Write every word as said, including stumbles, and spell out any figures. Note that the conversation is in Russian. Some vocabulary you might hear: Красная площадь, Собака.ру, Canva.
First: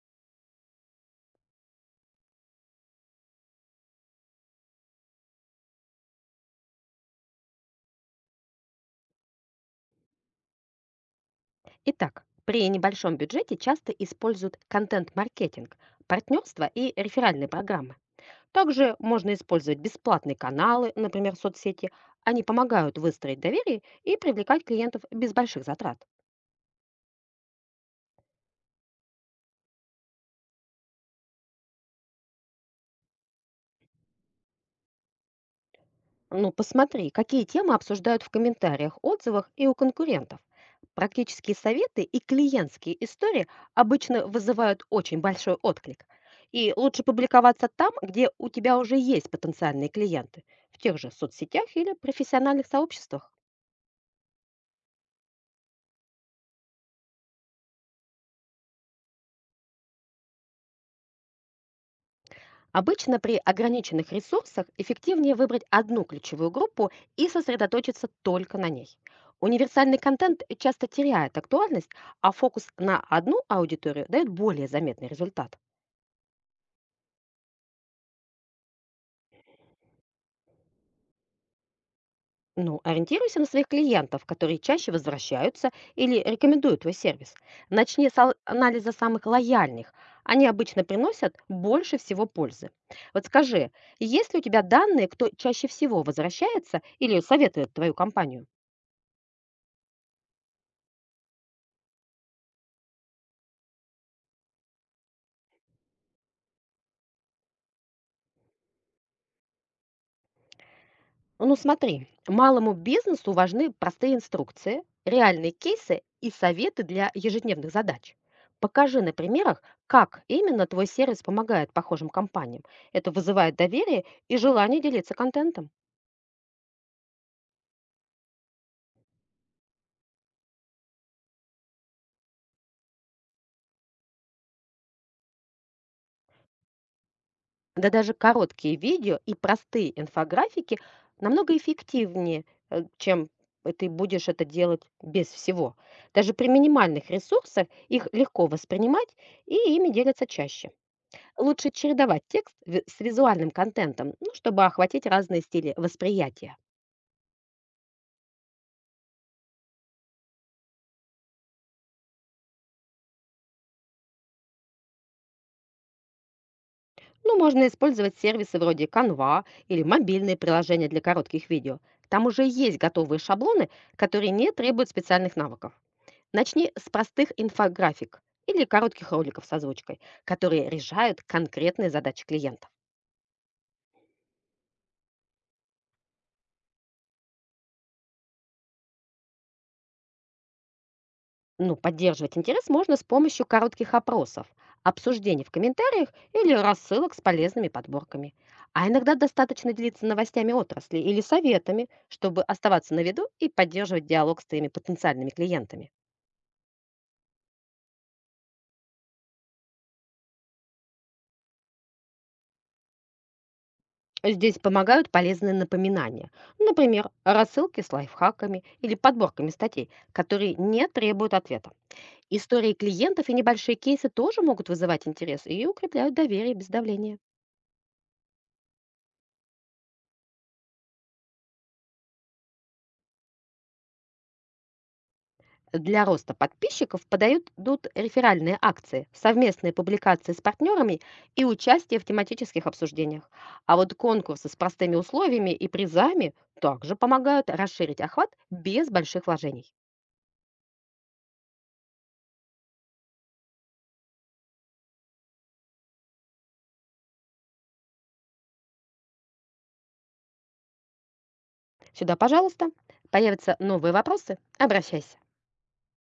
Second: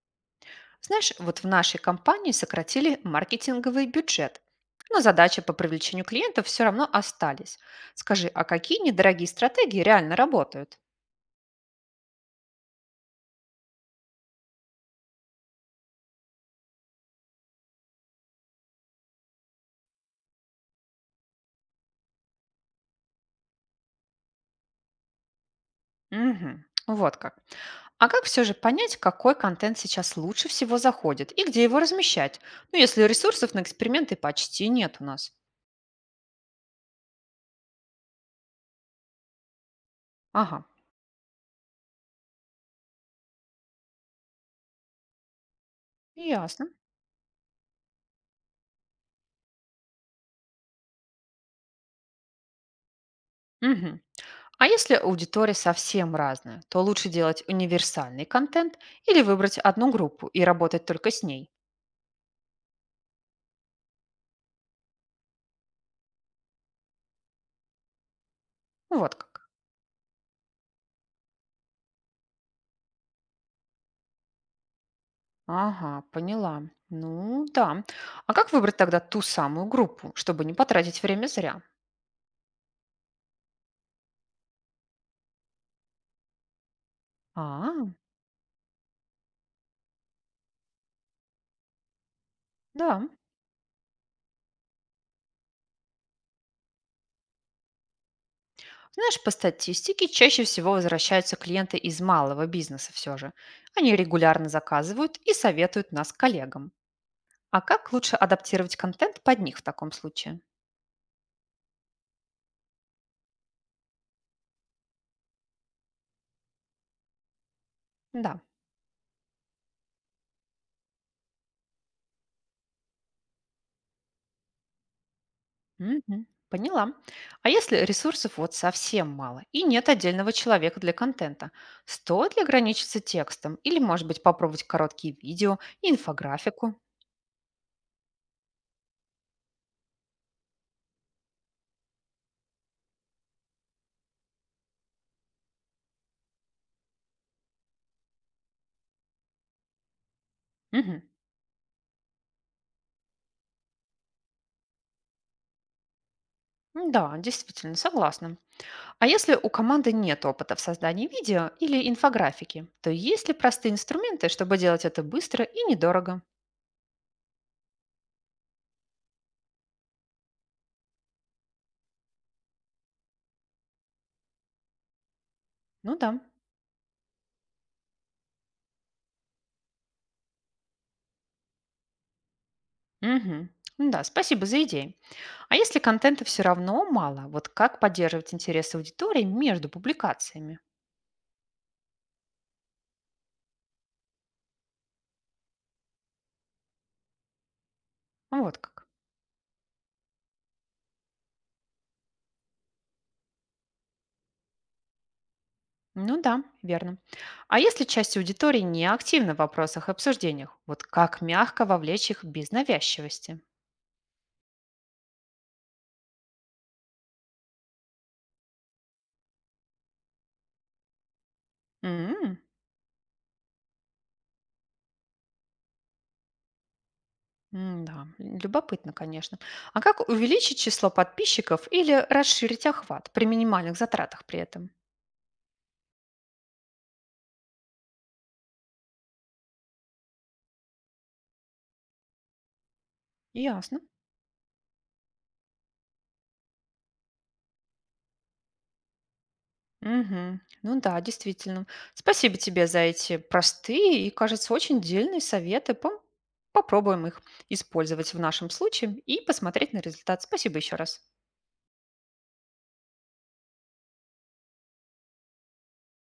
Знаешь, вот в нашей компании сократили маркетинговый бюджет, но задачи по привлечению клиентов все равно остались. Скажи, а какие недорогие стратегии реально работают? Итак, при небольшом бюджете часто используют контент-маркетинг, партнерства и реферальные программы. Также можно использовать бесплатные каналы, например, соцсети. Они помогают выстроить доверие и привлекать клиентов без больших затрат. Мгм. Вот как. А как все же понять, какой контент сейчас лучше всего заходит и где его размещать? Ну, если ресурсов на эксперименты почти нет у нас. Ну, посмотри, какие темы обсуждают в комментариях, отзывах и у конкурентов. Ага, Практические советы и клиентские истории обычно вызывают очень большой отклик. ясно. И лучше публиковаться там, где у тебя уже есть потенциальные клиенты, в тех же соцсетях или профессиональных сообществах. Мгм. А если аудитория совсем разная, то лучше делать универсальный контент или выбрать одну группу и работать только с ней? Обычно при ограниченных ресурсах эффективнее выбрать одну ключевую группу и сосредоточиться только на ней. Вот как. Универсальный контент часто теряет актуальность, а фокус на одну аудиторию дает более заметный результат. Ага, поняла. Ну да. А как выбрать тогда ту самую группу, чтобы не потратить время зря? Ну, ориентируйся на своих клиентов, которые чаще возвращаются или рекомендуют твой сервис. А, Начни с ал- анализа самых лояльных. Они обычно приносят больше всего пользы. да. Вот скажи, есть ли у тебя данные, кто чаще всего возвращается или советует твою компанию? Знаешь, по статистике чаще всего возвращаются клиенты из малого бизнеса все же. Они регулярно заказывают и советуют нас коллегам. А как лучше адаптировать контент под них в таком случае? Ну смотри, малому бизнесу важны простые инструкции, реальные кейсы и советы для ежедневных задач. Да. Покажи на примерах, как именно твой сервис помогает похожим компаниям. Это вызывает доверие и желание делиться контентом. Мгм. Поняла. А если ресурсов вот совсем мало и нет отдельного человека для контента, стоит ли ограничиться текстом или, может быть, попробовать короткие видео и инфографику? Да даже короткие видео и простые инфографики намного эффективнее, э, чем ты будешь это делать без всего. Даже при минимальных ресурсах их легко воспринимать и ими делятся чаще. Мгм. Лучше чередовать текст ви- с визуальным контентом, ну, чтобы охватить разные стили восприятия. М, да, действительно, согласна. А если у команды нет опыта в создании видео или инфографики, то есть ли простые инструменты, чтобы делать это быстро и недорого? Ну, можно использовать сервисы вроде Canva или мобильные приложения для коротких видео. Там уже есть готовые шаблоны, которые не требуют специальных навыков. Ну да. Начни с простых инфографик или коротких роликов с озвучкой, которые решают конкретные задачи клиента. Мгм. М, да, спасибо за идеи. А если контента все равно мало, вот как поддерживать интерес аудитории между публикациями? Ну, поддерживать интерес можно с помощью коротких опросов, обсуждений в комментариях или рассылок с полезными подборками. А, вот как. А иногда достаточно делиться новостями отрасли или советами, чтобы оставаться на виду и поддерживать диалог с твоими потенциальными клиентами. Ну да, верно. А если часть аудитории не активна в вопросах и обсуждениях, вот как мягко вовлечь их без навязчивости? Здесь помогают полезные напоминания. Например, рассылки с лайфхаками или подборками статей, которые не требуют ответа. М, Истории клиентов и небольшие кейсы тоже могут вызывать интерес и укрепляют доверие без давления. м, да, любопытно, конечно. А как увеличить число подписчиков или расширить охват при минимальных затратах при этом? Для роста подписчиков подают дут реферальные акции, совместные публикации с партнерами и участие в тематических обсуждениях. А Ясно. вот конкурсы с простыми условиями и призами также помогают расширить охват без больших вложений. Мгм. Ну да, действительно. Спасибо тебе за эти простые и, кажется, очень дельные советы. Пом- Попробуем их использовать в нашем случае и посмотреть на результат. Спасибо еще раз. Сюда, пожалуйста, появятся новые вопросы, обращайся.